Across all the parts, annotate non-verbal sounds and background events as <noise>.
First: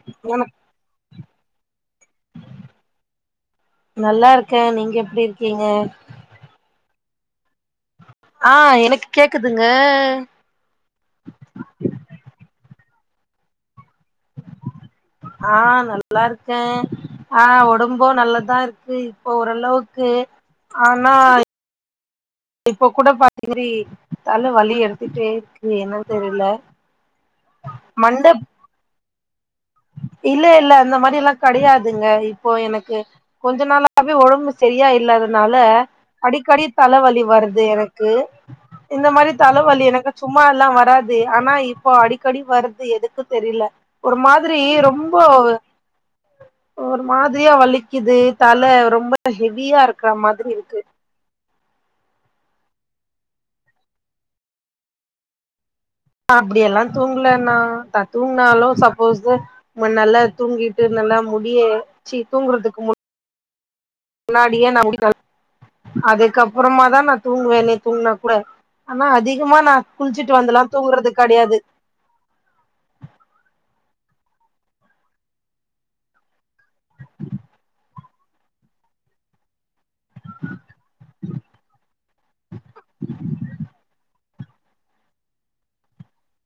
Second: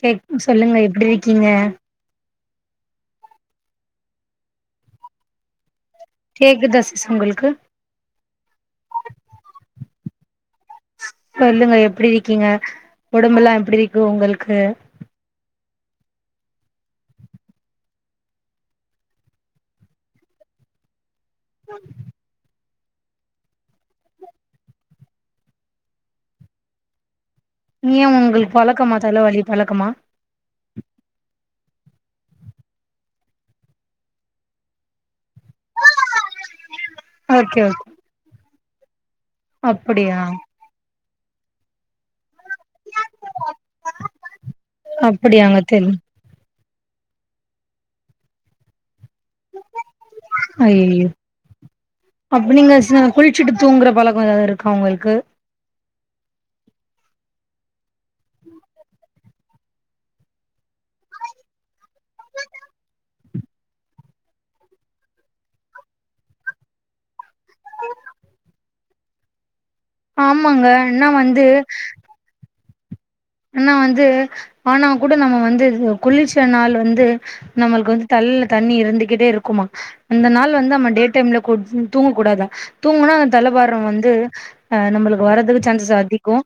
சேர் சொல்லுங்க எப்டி இருக்கீங்க நல்லார்க்கே நீங்க எப்டி இருக்கீங்க கேக்குதா சிஸ் உங்களுக்கு ஆ எனக்கு கேக்குதுங்க சொல்லுங்க எப்டி இருக்கீங்க உடம்புலா எப்டி இருக்கு உங்கள்க்கு ஆ நல்லாருக்கே ஆ ஒடம்பும் நல்லதா இருக்கு இப்ப ஓர் அளவுக்கு ஆனா <unintelligible> இப்ப கூட பாத்த <unintelligible> தல வலி எடுத்துட்டே இருக்கு என்னன்னு தெரில ஏன் மண்ட உங்களுக்கு பழக்கமா தலவலி பழக்கமா இல்ல இல்ல அந்த மாறி எல்லா கிடையாதுங்க இப்போ எனக்கு கொஞ்ச நாளாவே ஒடம்பு சேரியா இல்லாதனால அடிக்கடி தலவலி ஓகே வருது ஓகே எனக்கு இந்த மாறி தலவலி எனக்கு அப்படியா சும்மா எல்லா வராது ஆனா இப்போ அடிக்கடி வருது எதுக்கு தெரில ஒரு மாதிரி ரொம் அப்படியாங்க தென் ஒரு மாதிரியா வலிக்குது தல ரொம்ப ஹெவியா இருக்கற மாதிரி இருக்கு ஐயயோ அப்ப நீங்க குளிச்சிட்டு தூங்குற பழக்கோ ஏதாவது இருக்கா உங்களுக்கு அப்பிடி எல்லா தூங்கல நா த தூங்குனாலு சப்போஸ்சு முன்னெல்லா தூங்கிட்டு நல்லா முடிய சி தூங்குறதுக்கு முன் னாடியே நா <inaudible> அதுக்கப்பறமா தா நா தூங்குவேனே தூங்குனா கூட ஆனா அதிகமா நா குளிச்சிட்டு ஆமாங்க வந்தல்லா நா தூங்குறது வந்து கெடையாது ஆனா வந்து ஆண்டவன் கூட நம்ம வந்து குளிச்ச நாள் வந்து நம்மள்க்கு வந்து தல்ல தண்ணி இருந்துகிட்டே இருக்குமா அந்த நாள் வந்து நம்ம டே டைம்ல தூங்க கூடாதா தூங்குனா அந்த தலைபாரம் வந்து ஆ நம்மளுக்கு வரறதுக்கு சான்சஸ் அதிகோ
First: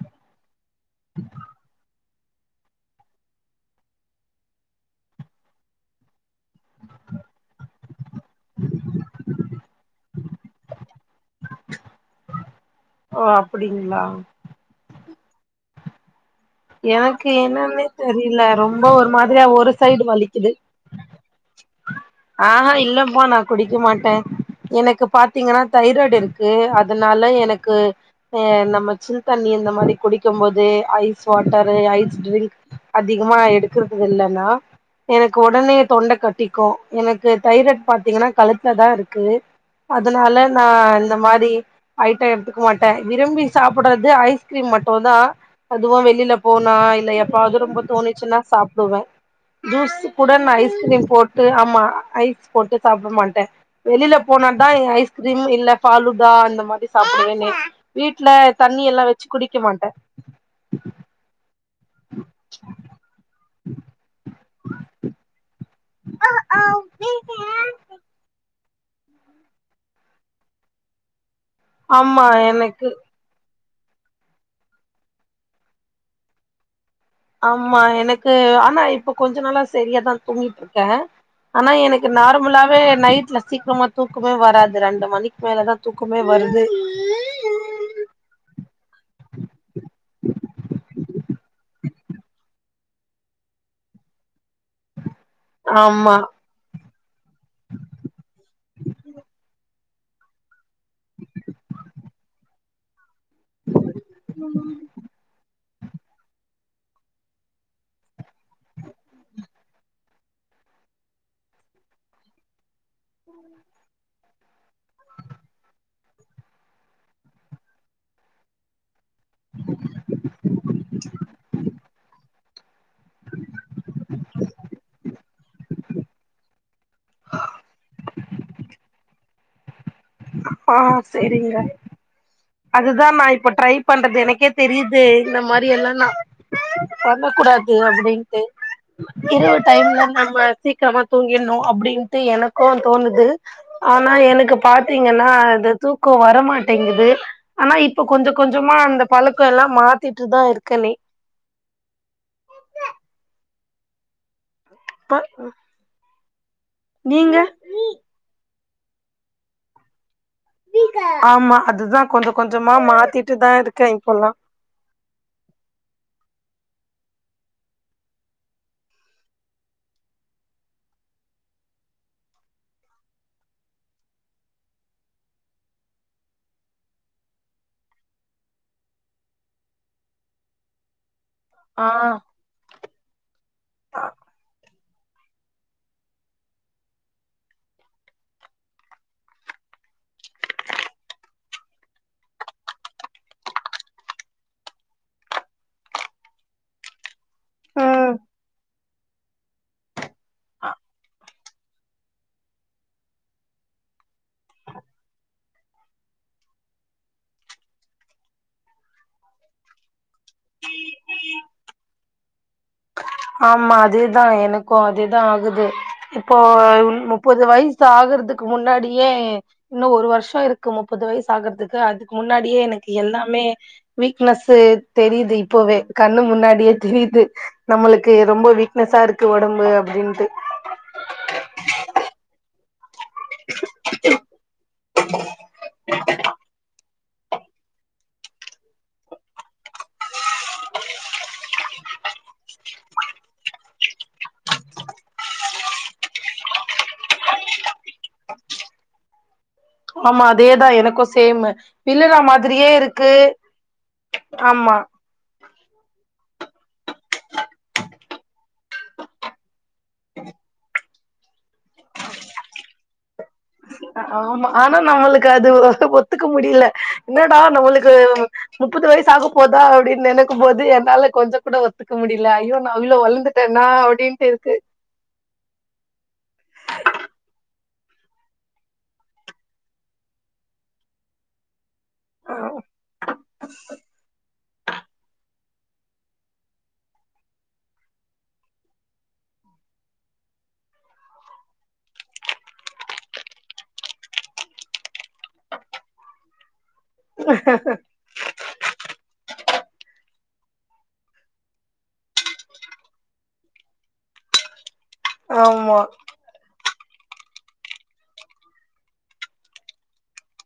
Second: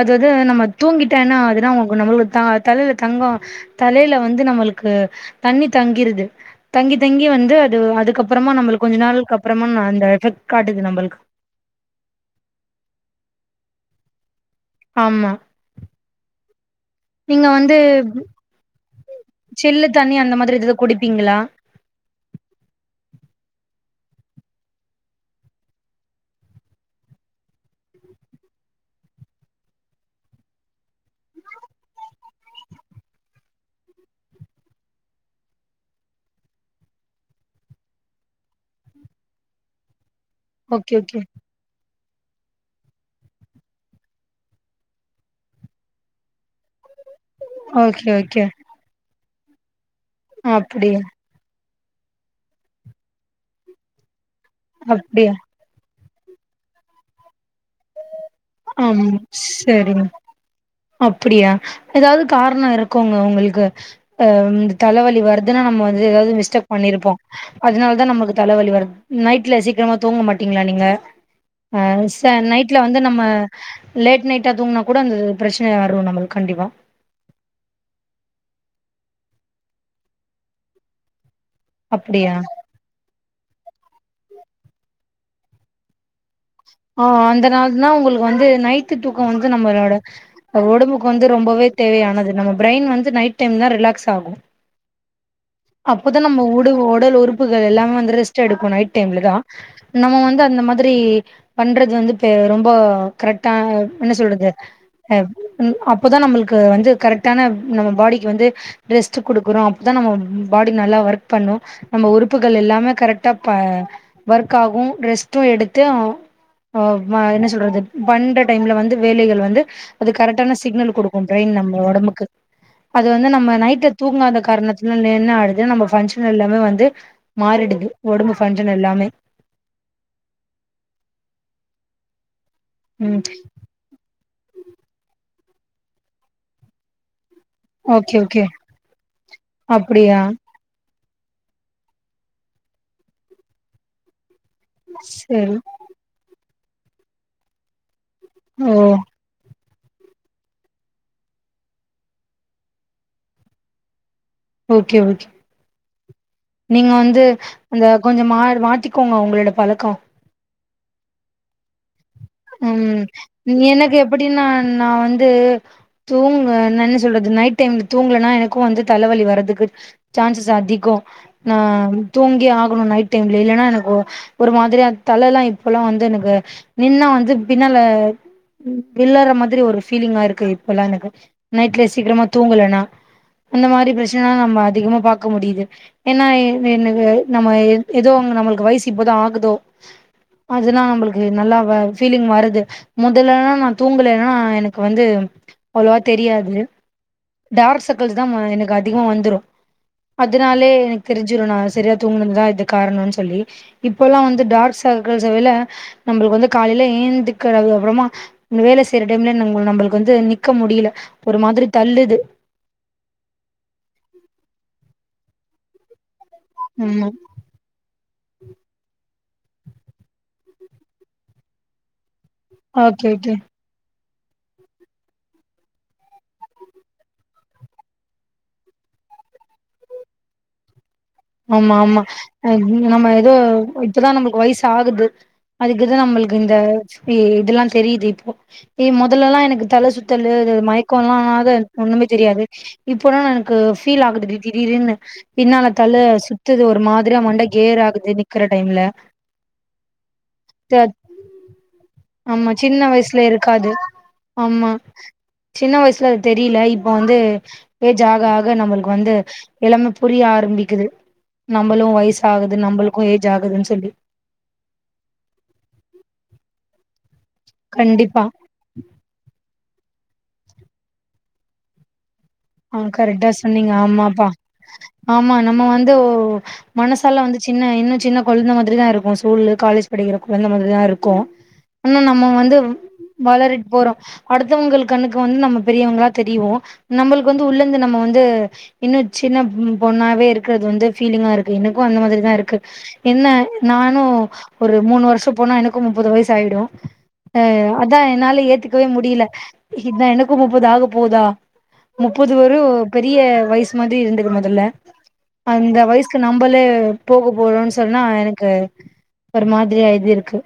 அதாவது நம்ம தூங்கிட்டேனா அதுனா நம்மளுக்கு தா தலைல தங்கோ தலையில வந்து நம்மளுக்கு தண்ணி தங்கிருது தங்கி தங்கி வந்து அது அதுக்கப்பறமா நம்மளுக்கு கொஞ்ச நாளுக்கு அப்புறமா அந்த எஃபக்ட் காட்டுது நம்மளுக்கு ஓ அப்படிங்ளா ஆமா எனக்கு நீங்க வந்து என்னான்னே தெரியில ரொம்ப ஒரு மாதிரியா ஒரு சில்லு சைடு தண்ணி அந்த வலிக்குது மாதிரி எதோ குடிப்பீங்களா ஆ ஹா இல்லப்பா நா குடிக்க மாட்டே எனக்கு பாத்தீங்கன்னா தைராய்டு இருக்கு அதனால எனக்கு அ நம்ம சில் தண்ணி இந்த மாறி குடிக்கும் போது ஐஸ் ஸ்வாட்டரு ஐஸ் ட்ரிங்க் அதிகமா எடுக்கறது இல்ல நா எனக்கு உடனே தொண்டை கட்டிக்கும் எனக்கு தைராய்ட் பாத்தீங்கன்னா கழுத்துல தா இருக்கு அதுனால நா ஓகே இந்த ஓகே மாறி ஐட்டம் எடுத்துக்க மாட்டே விரும்பி சாப்பிட்றது ஐஸ்கிரீம் மட்டுந்தா அதுவு வெளியில போனா இல்ல எப்பயாவது ரொம்ப ஓகே ஓகே தோணிச்சுன்னா சாப்புடுவே ஜூஸ்சு கூட நா அப்டியா ஐஸ்கிரீம் போட்டு ஆமா ஐஸ் போட்டு சாப்பிட மாட்டே வெளில போனா தா இங்க அப்டியா ஐஸ்கிரீம் இல்ல ஃபாலுடா அந்த மாறி சாப்புடுவேனே வீட்ல தண்ணி எல்லா ஆம் வச்சு குடிக்க மாட்டே சேரிங்க் அப்பிடியா ஏதாவது காரணம் இருக்குங்க உங்களுக்கு அ இந்த தலவலி வர்றது எதுனா நம்ம வந்து ஏதாவது மிஸ்டேக் பண்ணியிருப்போ அதனால தா நமக்கு தல வலி வர்றது நைட்ல சீக்கிரமா தூங்க மாட்டீங்ளா நீங்க ச ஆமா நைட்ல எனக்கு வந்து நம்ம லேட் நைட்டா தூங்குனா கூட அந்த பிரச்சனை வரும் நமக்கு கண்டிப்பா ஆமா எனக்கு ஆனா இப்ப கொஞ்ச நாளா சரியாதா தூங்கிட்டு இருக்கே ஆனா எனக்கு அப்டியா நார்மலாவே நைட்ல சீக்கிரமா தூக்கமே வராது ரெண்டு மணிக்கு மேலதான் தூக்கமே வர்து ஆ அந்தனால தா உங்களுக்கு வந்து நைட்டு தூக்கம் வந்து நம்பளோட ஒடம்புக்கு வந்து ரொம்பவே தேவையானது நம்ம ஃப்ரயின் வந்து நைட் டைம் தா ரிலாக்ஸ் ஆகும் ஆமா அப்பதா நம்ம உடு ஒடல் உறுப்புகள் எல்லாமே வந்து ரெஸ்ட் எடுக்கு நைட் டைம்ல தா நம்ம வந்து அந்த மாத் த்ரி பண்றது வந்து பெ ரொம்போ கரட்டா என்ன சொல்றது அ ம் அப்போதா நமள்க் கு வந்து கரெக்டான நம்ம பாடிக்கு வந்து ரெஸ்ட் குடுக்கறோ அப்போதான் பாடி நல்லா ஒர்க் பண்ணும் நம்ம உறுப்புகள் எல்லாமே கரெக்டா ந ஒர்க் ஆகும் ரெஸ்ட்டும் எடுத்து அ ஆ மா என்ன சொல்றது பண்ற டைம்ல வந்து வேலைகள் வந்து அது கரெக்ட்டான சிக்னல் குடுக்கும் ப்ரெயின் நம்ம ஒடம்புக்கு அது வந்து நம்ம நைட்ல தூங்காத காரணத்துனால என்ன ஆய்டுது நம்ம ஃபங்க்ஷனல் எல்லாமே வந்து மாறிடுது ஒடம்பு ஃபங்க்ஷன் எல்லாமே ஆ சேரிங்க அதுதா ம் நா இப்ப ட்ரை பண்றது எனக்கே தெரியுது இந்த மாரி எல்லா நா பண்ணக்கூடாது கே ஓகே அப்டின்ட்டு ஓகே இரவு டைம்ல அப்டியா நம்ம சீக் சீக்ரமா தூங்கிர்ணு அப்டின்ட்டு எனக்கு தோணுது ஆனா எனக்கு பாத்தீங்கன்னா சரி இந்த தூக்கோ வரமாட்டேங்குது ஆனா இப்ப கொஞ்ச ஓ கொஞ்சமா அந்த பழக்கோ எல்லா மாத்திட்டு தா இருக்கணே ஓகே இப்ப ஓகே நீங்க வந்து அந்த கொஞ்சம் மார் மாத்திக்கோங்க ஒங்களோட பழக்கோ ஆமா அதுதா கொஞ்ச கொஞ்சமா ம் மாத்திட்டுதா இருக்கே எனக்கு இப்பல்லா எப்டின்னா நா வந்து தூங்க நா என்ன சொல்றது நைட் டைம்ல தூங்கலன்னா எனக்கு வந்து தலவலி வர்றதுக்கு சான்சஸ் அதிகோ நா தூங்கி ஆகணு நைட் டைம்ல இல்லன்னா எனக்கூ ஒரு மாத்ரியா தலல்லா இப்ப வந்து எனக்கு நின்னா வந் அது பின்னால விழார்ற மாதிரி ஒரு பீலிங்கா இருக்கு இப்பல்லா எனக்கு நைட்லே ஆ சீக்கிரமா தூங்கலனா அந்த மாத்ரி ப்ரச்சனைல்லா நம்ப அதிகமா பாக்க முடியுது ஏன்னா இன்னுக்கு நம்ம ஏதோ அங்க நம்மளுக்கு வய்சு இப்பதா ஆகுதோ அது நா நம்ளுக்கு நல்லா வ ஃபீலிங் வருது முதலெல்லா நா தூங்கலென்னா எனக்கு வந்து அவ்ளவா தெரியாது டார்க் ம் சர்க்கள்ஸ் தா எனக்கு அதிகோ வந்துரு அத்னாலே எனக்கு தெரிஞ்சிரு நா சரியா தூங்கினதுதான் இதுக்கு காரணோன்னு சொல்லி இப்பல்லா வந்து டார்க் சர்க்கள்ஸ் விழ நம்பளுக்கு வந்து காலைல ஏந்துக்கரறது அப்பறமா வேல செய்ற டைம்ல நம்பளுக்கு வந்து நிக்க முடியல ஒரு மாத்ரி தள்ளுது ஆமா அதுதா எனக்கு அதுதா ஆகுது இப்போ ஆமா முப்பது வய்சு ஆகுறதுக்கு முன்னாடியே இன்னு ஒரு வருஷோ இருக்கு முப்பது வய்சு ஆகுறதுக்கு அதுக் முன்னாடியே எனக்கு ஓகே ஓகே எல்லாமே வீக்னஸ் தெரியுது இப்பவே கண்ணு முன்னாடியே தெரியுது நம்மளுக் க்கு ரொம்ப வீக்னஸா இருக்கு ஒடம்பு அப்டின்ட்டு ஆமா ஆமா அ நீங்க நம்ம எதோ இப்பதான் நமக்கு வய்சு ஆகுது அதுக்குதா நமளுக்கு இந்த ஃபி இதெல்லா தெரியுது இப்போ எ முதல்லெல்லா எனக்கு தல சுத்தல மயக்கோ எல்லா ஆக ஒண்ணுமே தெரியாது இப்பன்னா னெக்கு ஃபீல் ஆகுதுடி திடீ திடீதுன்னு பின்னால தல சுத்துது ஒரு மாத்ரி மண்ட கேர் ஆகுது நிக்ற டைம்ல ஆமா அதேதா எனக்கு சேமு விழுற மாத்ரியே இருக்கு அது ஆமா சின்ன வய்சுல அது தெரியல இப்ப வந்து ஏஜ் ஆக ஆக நம்மளுக்கு வந்து எல்லாமே புரிய ஆரம்பி க்குது நம்மளு வயசு ஆகுது நம்மளுக்கு ஏஜ் ஆகுதுன்னு சொல்லி ஆமா ஆனா நம்மளுக்கு அது ஒத்துக்க முடியல என்னடா நம்மளுக்கு கண்டிப்பா முப்பது வயசு ஆக போதா அப்படின்னு நெனைக்கும் போது என்னால கொஞ்ச கூட ஒத்துக்க முடில ஐயோ நா ஆ அவிளோ கரெக்டா வளந்துட்டேனா சொன்னீங்க ஆமாப்பா அப்டின்ட்டு இருக்கு ஆமா நம்ம வந்து ஒ மனசால வந்து சின்ன இன்னு சின்ன கொழந்த மாதிரிதா இருக்கு ஸ்கூல்லு காலேஜ் படிக்கிற கொழந்த மாதிரிதா இருக்கு ஆனா நம்ம வந்து வளரிட் போறோ அடுத்தவங்கள் கண்ணுக்கு வந்து நம்ம பெரியவங்களா தெரியிவோ நம்மளுக்கு வந்து உள்ள இருந்து நம்ம வந்து இன்னு சின்ன பொண்ணாவே இருக்கிறது வந்து ஃபீலிங்கா இருக்கு எனக்கு அந்த மாதிரிதா இருக்கு என்ன நானு ஒரு மூணு வருஷ போனா எனக்கு முப்பது வயசு ஆயிடு அ அதா என்னால ஏத்துக்கவே முடில இதா எனக்கு முப்பது ஆக போதா முப்பது வெரு பெரிய வயசு மாறி ‌‌இருந்துது மொதல்ல அந்த ஆமா வயசு க்கு‌ நம்மளே போக போறோன்னு சொன்னா எனக்கு ஒரு மாதிரியா இது இருக்கு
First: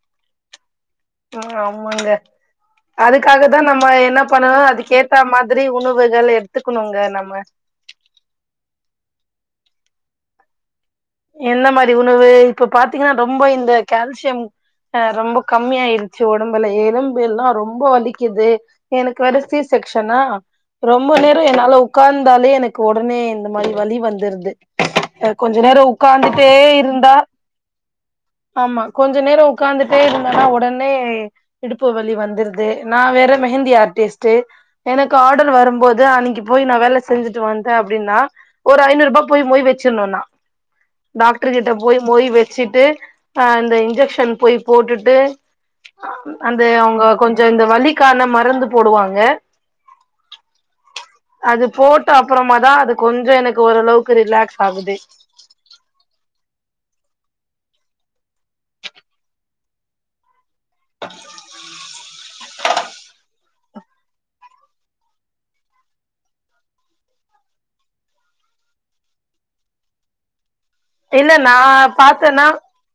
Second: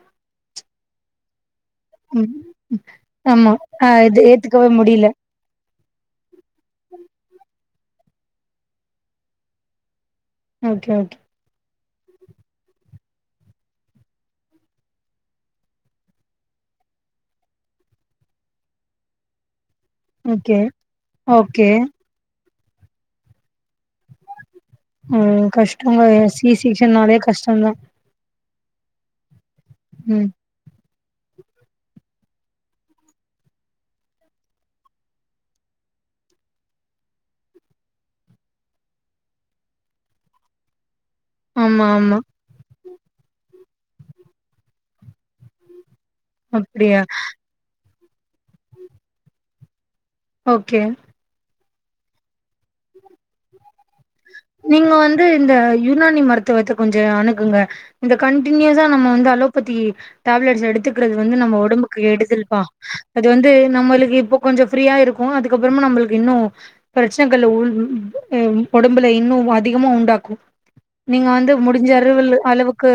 ஆமாங்க ம் அதுக்காக ஆமா தா ஆ நம்ம இது என்ன பண்ணணு ஏத்துக்கவே முடியல அதுக்கேத்த மா திரி உணவுகள் எடுத்துக்கணுங்க நம்ம ஓகே ஓகே என்ன மாறி‌ உணவு இப்ப பாத்தீங்கன்னா ரொம்ப இந்த கால்சியம் ஆ ரொம்போ கம்மி ஆயிருச்சு உடம்பபேல்லா எலும்பு எல்லா ரொம்ப வலிக்கிது எனக்கு வேற சீ செக்ஷ்னா ஓகே ரொம்ப நேர ஓகே என்னால ஒக் ஒக்காந்தாலே எனக்கு உடனே இந்த மாறி வலி வந்துருது ம் கொஞ்ச நேர கஷ்டங்க சி ஒக்காந்துட்டே இருந்தா செக்ஷன்னாலே கஷ்டந்தா ஆமா கொஞ்ச நேர ஒக்காந்துட்டே ம் இருந்தேனா ஒடனே இடுப்பு வழி வந்துருது நா வேற மெஹந்தி ஆர்டிஸ்ட்டு எனக்கு ஆர்டர் வரும் போது அன்னைக்கு போய் நா வேல செஞ்சுட்டு வந்தே அப்டின்னா ஒரு ஐநூறு ரூபா போய் மொய்‌ வச்சிருனு ஆனா டாக்டர் கிட்ட ஆமா போய்‌ ஆமா மொய் வச்சிட்டு அ இந்த இன்ஜெக்ஷன் போய் போட்டுட்டு அந்த அப்டியா அவுங்க கொஞ்சோ இந்த வலிக்கான மருந்து போடுவாங்க ஓகே அது போட்ட அப்பறமா தா அது கொஞ்ச எனக்கு ஓரளவுக்கு ரிலாக்ஸ் நீங்க ஆகுது வந்து இந்த யுனானி மருத்துவத்தை கொஞ்சோ அணுகுங்க இந்த கண்டினியூஸா நம்ம வந்து அலோபதி டேப்லெட்ஸ்ச எடுத்துக்கிறது வந்து நம்ம ஒடம்புக்கு எடுதல்ப்பா அது வந்து நம்மளுக்கு இப்ப கொஞ்ச ஃப்ரீயா இருக்கு அதுக்கப்பறமா நம்மளுக்கு இன்னு பிரச்சனைகள் உள் எ ஒடம்புல இன்னு அதிகமா உண்டாக்கு நீங்க இல்ல வந்து நா முடிஞ்ச அறிவுல பாத்தேன்னா அளவுக்கு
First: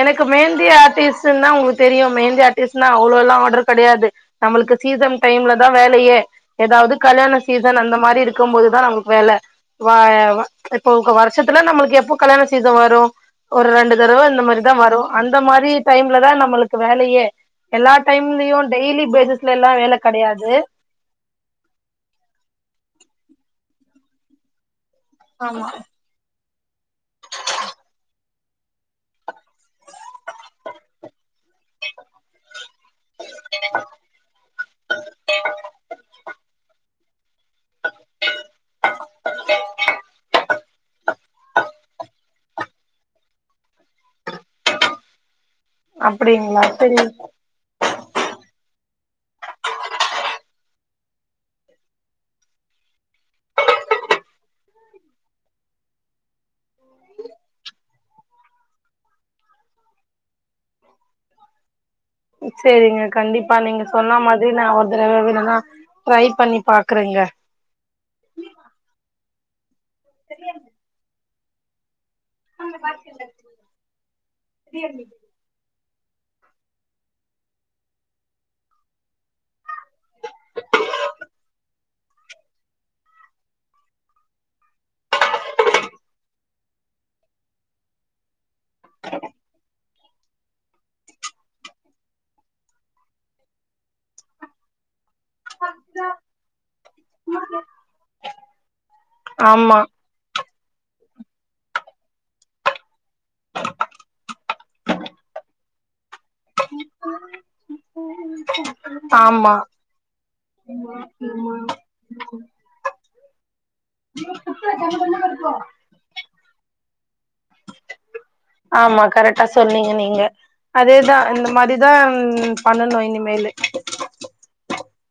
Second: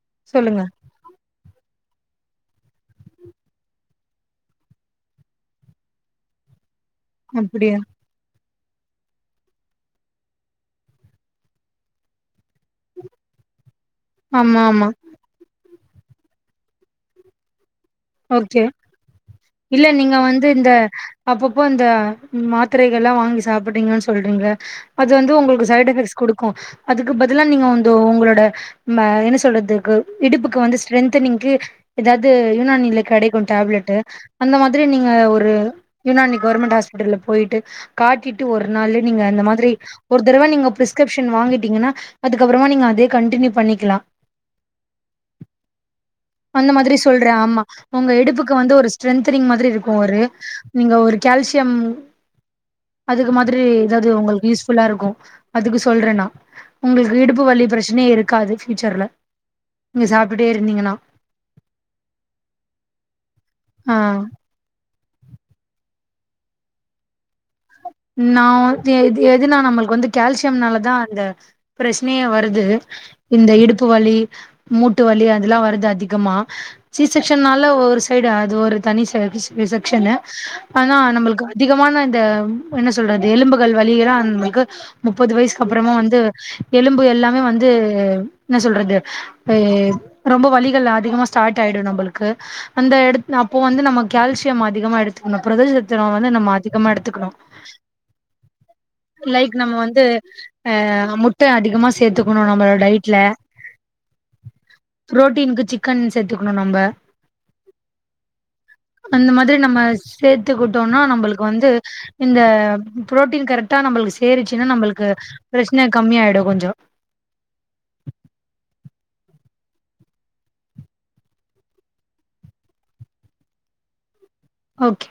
எனக்கு சொல்லுங்க மெஹந்தி ஆர்டிஸ்ட்னா உங்களுக்கு தெரியு மெஹந்தி ஆர்டிஸ்ட்னா அவ்ளோலா ஆட்ரு கெடையாது நம்மளுக்கு சீசன் டைம்ல தா வேலையே ஏதாவது கல்யாண சீசன் அப்டியா அந்த மாரி இரு க்கும் போதுதா நமக்கு வேல வ எ வா இப்போ வருஷத்துல நம்மளுக்கு எப்போ கல்யாண சீசம் வரு ஒரு ரெண்டு தடவ இந்த மா ஆமா ஆமா அந்த மாரி டைம்ல தா நம்மளுக்கு வேலயே எல்லா ஓகே டைம்லயு டெய்லி பேஸஸ்ல எல்லா இல்ல வேல நீங்க வந்து கெடையாது இந்த அப்பப்போ இந்த மாத்திரைகள்லா வாங்கி சாப்பிட்றீங்கன்னு சொல்றீங்கல அது வந்து உங்களுக்கு சைட் எஃபெக்ட்ஸ் குடுக்கு அதுக்கு பதிலா‌ நீங்க வந்து உங்களோட ம என்ன சொல்றது கு இடுப்புக்கு வந்து ஸ்ட்ரென்தனிங்க்கு எதாது யுனானில கெடைக்கூ டேப்லெட்டு அந்த மாரி நீங்க ஒரு யுனானி கவர்மெண்ட் ஹாஸ் பிட்டல போயிட்டு காட்டிட்டு ஒரு நாளு நீங்க அந்த மாதிரி ஒரு தடவ நீங்க பிரிஸ்க்ரப்ஷன் வாங்கிட்டீங்கன்னா அதுக்கப்றமா நீங்க அதே கண்டினியூ பண்ணிக்கலா அப்டிங்களா அந்த மாதிரி சரி சொல்றே ஆமா உங்க இடுப்புக்கு வந்து ஒரு ஸ்ட்ரென்தனிங் மாதிரி இருக்கோ ஒரு நீங்க ஒரு கால்சியம் அதுக்கு மாதிரி எதாவ்து உங்களுக்கு யூஸ்ஃபுல்லா இருக்கூ அதுக்கு சொல்றே நா உங்களுக்கு இடுப்பு வலி ப்ரச்சனையே இருக்காது ஃபியூச்சர்ல நீங்க சாப்ட்டுட்டே இருந்தீங்கன்னா சேரிங்க கண்டிப்பா நீங்க ஆ சொன்ன மா ரி ஒரு தடவ வேணுனா ட்ரை பண்ணி பாக்குறேங்க நா வந்து எது எதுனா நம்மளுக்கு வந்து கால்சியம்னால தா அந்த ப்ரெஸ்னையே வருது இந்த இடுப்பு வலி மூட்டு வலி அதுலா வருது அதிகமா சி ஷெக்சனால ஒரு சைடு அது ஒரு தனி ச கிஸ்ப்ரிசெக்ஷ்னு ஆனா நம்ளுக்கு அதிகமான இந்த ம் என்ன சொல்றது எலும்புகள் வலிகலா நம்மளுக்கு முப்பது வயசுக்கப்பறமா வந்து எலும்பு எல்லாமே வந்து என்ன சொல்றது பெ ரொம்ப வலிகள் அதிகமா ஸ்டாட் ஆயிடு நம்பளுக்கு அந்த எடத் அப்போ வந்து நம்ம கால்சியம் அதிகமா எடுத் தோ அந்த புரதலு சத்துலா வந்து நம்ம அதிகமா எடுத்துக்கணு லைக் நம்ம ஆமா வந்து அ முட்ட அதிகமா சேத்துக்கணு நம்மளோ டைட்ல ப்ரோட்டினுக்கு சிக்கன் சேத்துக்கணு நம்ப அந்த மாதிரி ஆமா நம்ம சேத்துக்குட்டோனா நம்மளுக்கு வந்து இந்த ப்ரோட்டீன் கரட்டா நம்மளுக்கு சேரிச்சுன்னா நம்மளுக்கு ப்ரெஸ்ன கம்மியாயிடூ கொஞ்சோ ஆமா கரெட்டா சொன்னிங்க நீங்க அதேதா இந்த மாரிதான் பண்ணணு இனிமேலு ஓக்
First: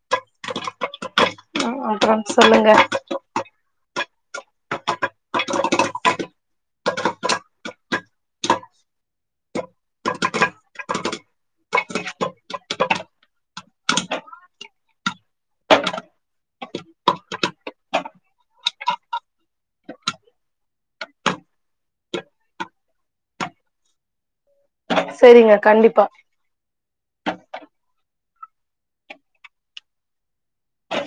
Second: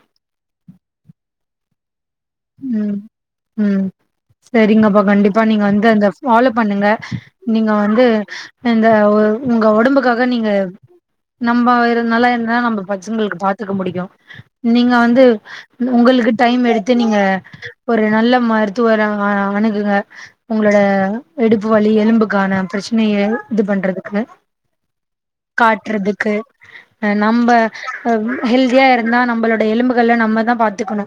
ஆ அப்பறம் சொல்லுங்க ம் செரிங்க அப்போ கண்டிப்பா நீங்க வந்து அந்த ஃபாலோ பண்ணுங்க நீங்க வந்து இந்த ஒ உங்க ஒடம்புக்காக நீங்க நம்பா இரு நல்லா இருந்தாதா நம்ம பஜங்களுக்கு பாத்துக்க முடியு நீங்க வந்து இன் உங்களுக்கு டைம் எடுத் து நீங்க ஒரு நல்ல மருத்துவர அ அணுகுங்க ஒங்களோட இடுப்பு வலி எலும்புக்கான ப்ரச்சனைய இது பண்றதுக்கு செரிங்க கண்டிப்பா காட்டுறதுக்கு அ நம்ப ஹவ் ஹெல்தியா இருந்தா நம்மளோட எலும்புகள்ல நம்மதா பாத்துக்கணு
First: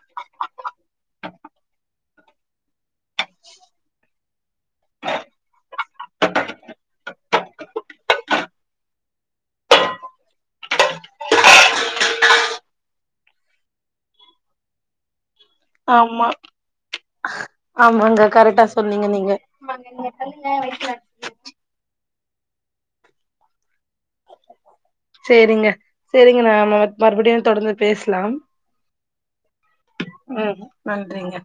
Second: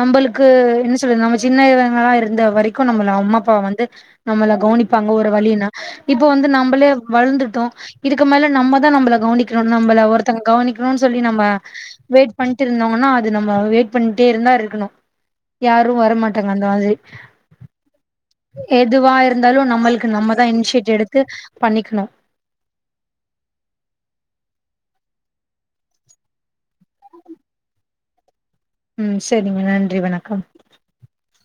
நம்பளுக்கு என்ன சொல்ல நம்ம சின்ன இவங்களா இருந்த வரைக்கூ நம்மள அம்மா அப்பா வந்து நம்மள கவனிப்பாங்க ஒரு வலின்னா இப்ப வந்து நம்மளே வளந்துட்டோ இதுக்கு மேல நம்மதா நம்மள கவனிக்கணு நம்பள ஒருத்தங்க கவனிக்கணுன் சொல்லி நம்ம வெயிட் பண்ட்டு இருந்தோங்கன்னா அது நம்ம வெயிட் பண்ட்டே இருந்தா இருக்கணு யாரூ ஆமா வரமாட்டாங்க அந்த மாதிரி ஆமாங்க கரெக்டா சொன்னீங்க எதுவா நீங்க இருந்தாலு நம்மளுக்கு நம்மதா இன்ஷிட் எடுத்து பண்ணிக்கணு செரிங்க செரிங்க நாம மறுபடியு தொடந்து பேசலாம் ம் செரிங்க நன்றி வணக்கம் ம் நன்றிங்க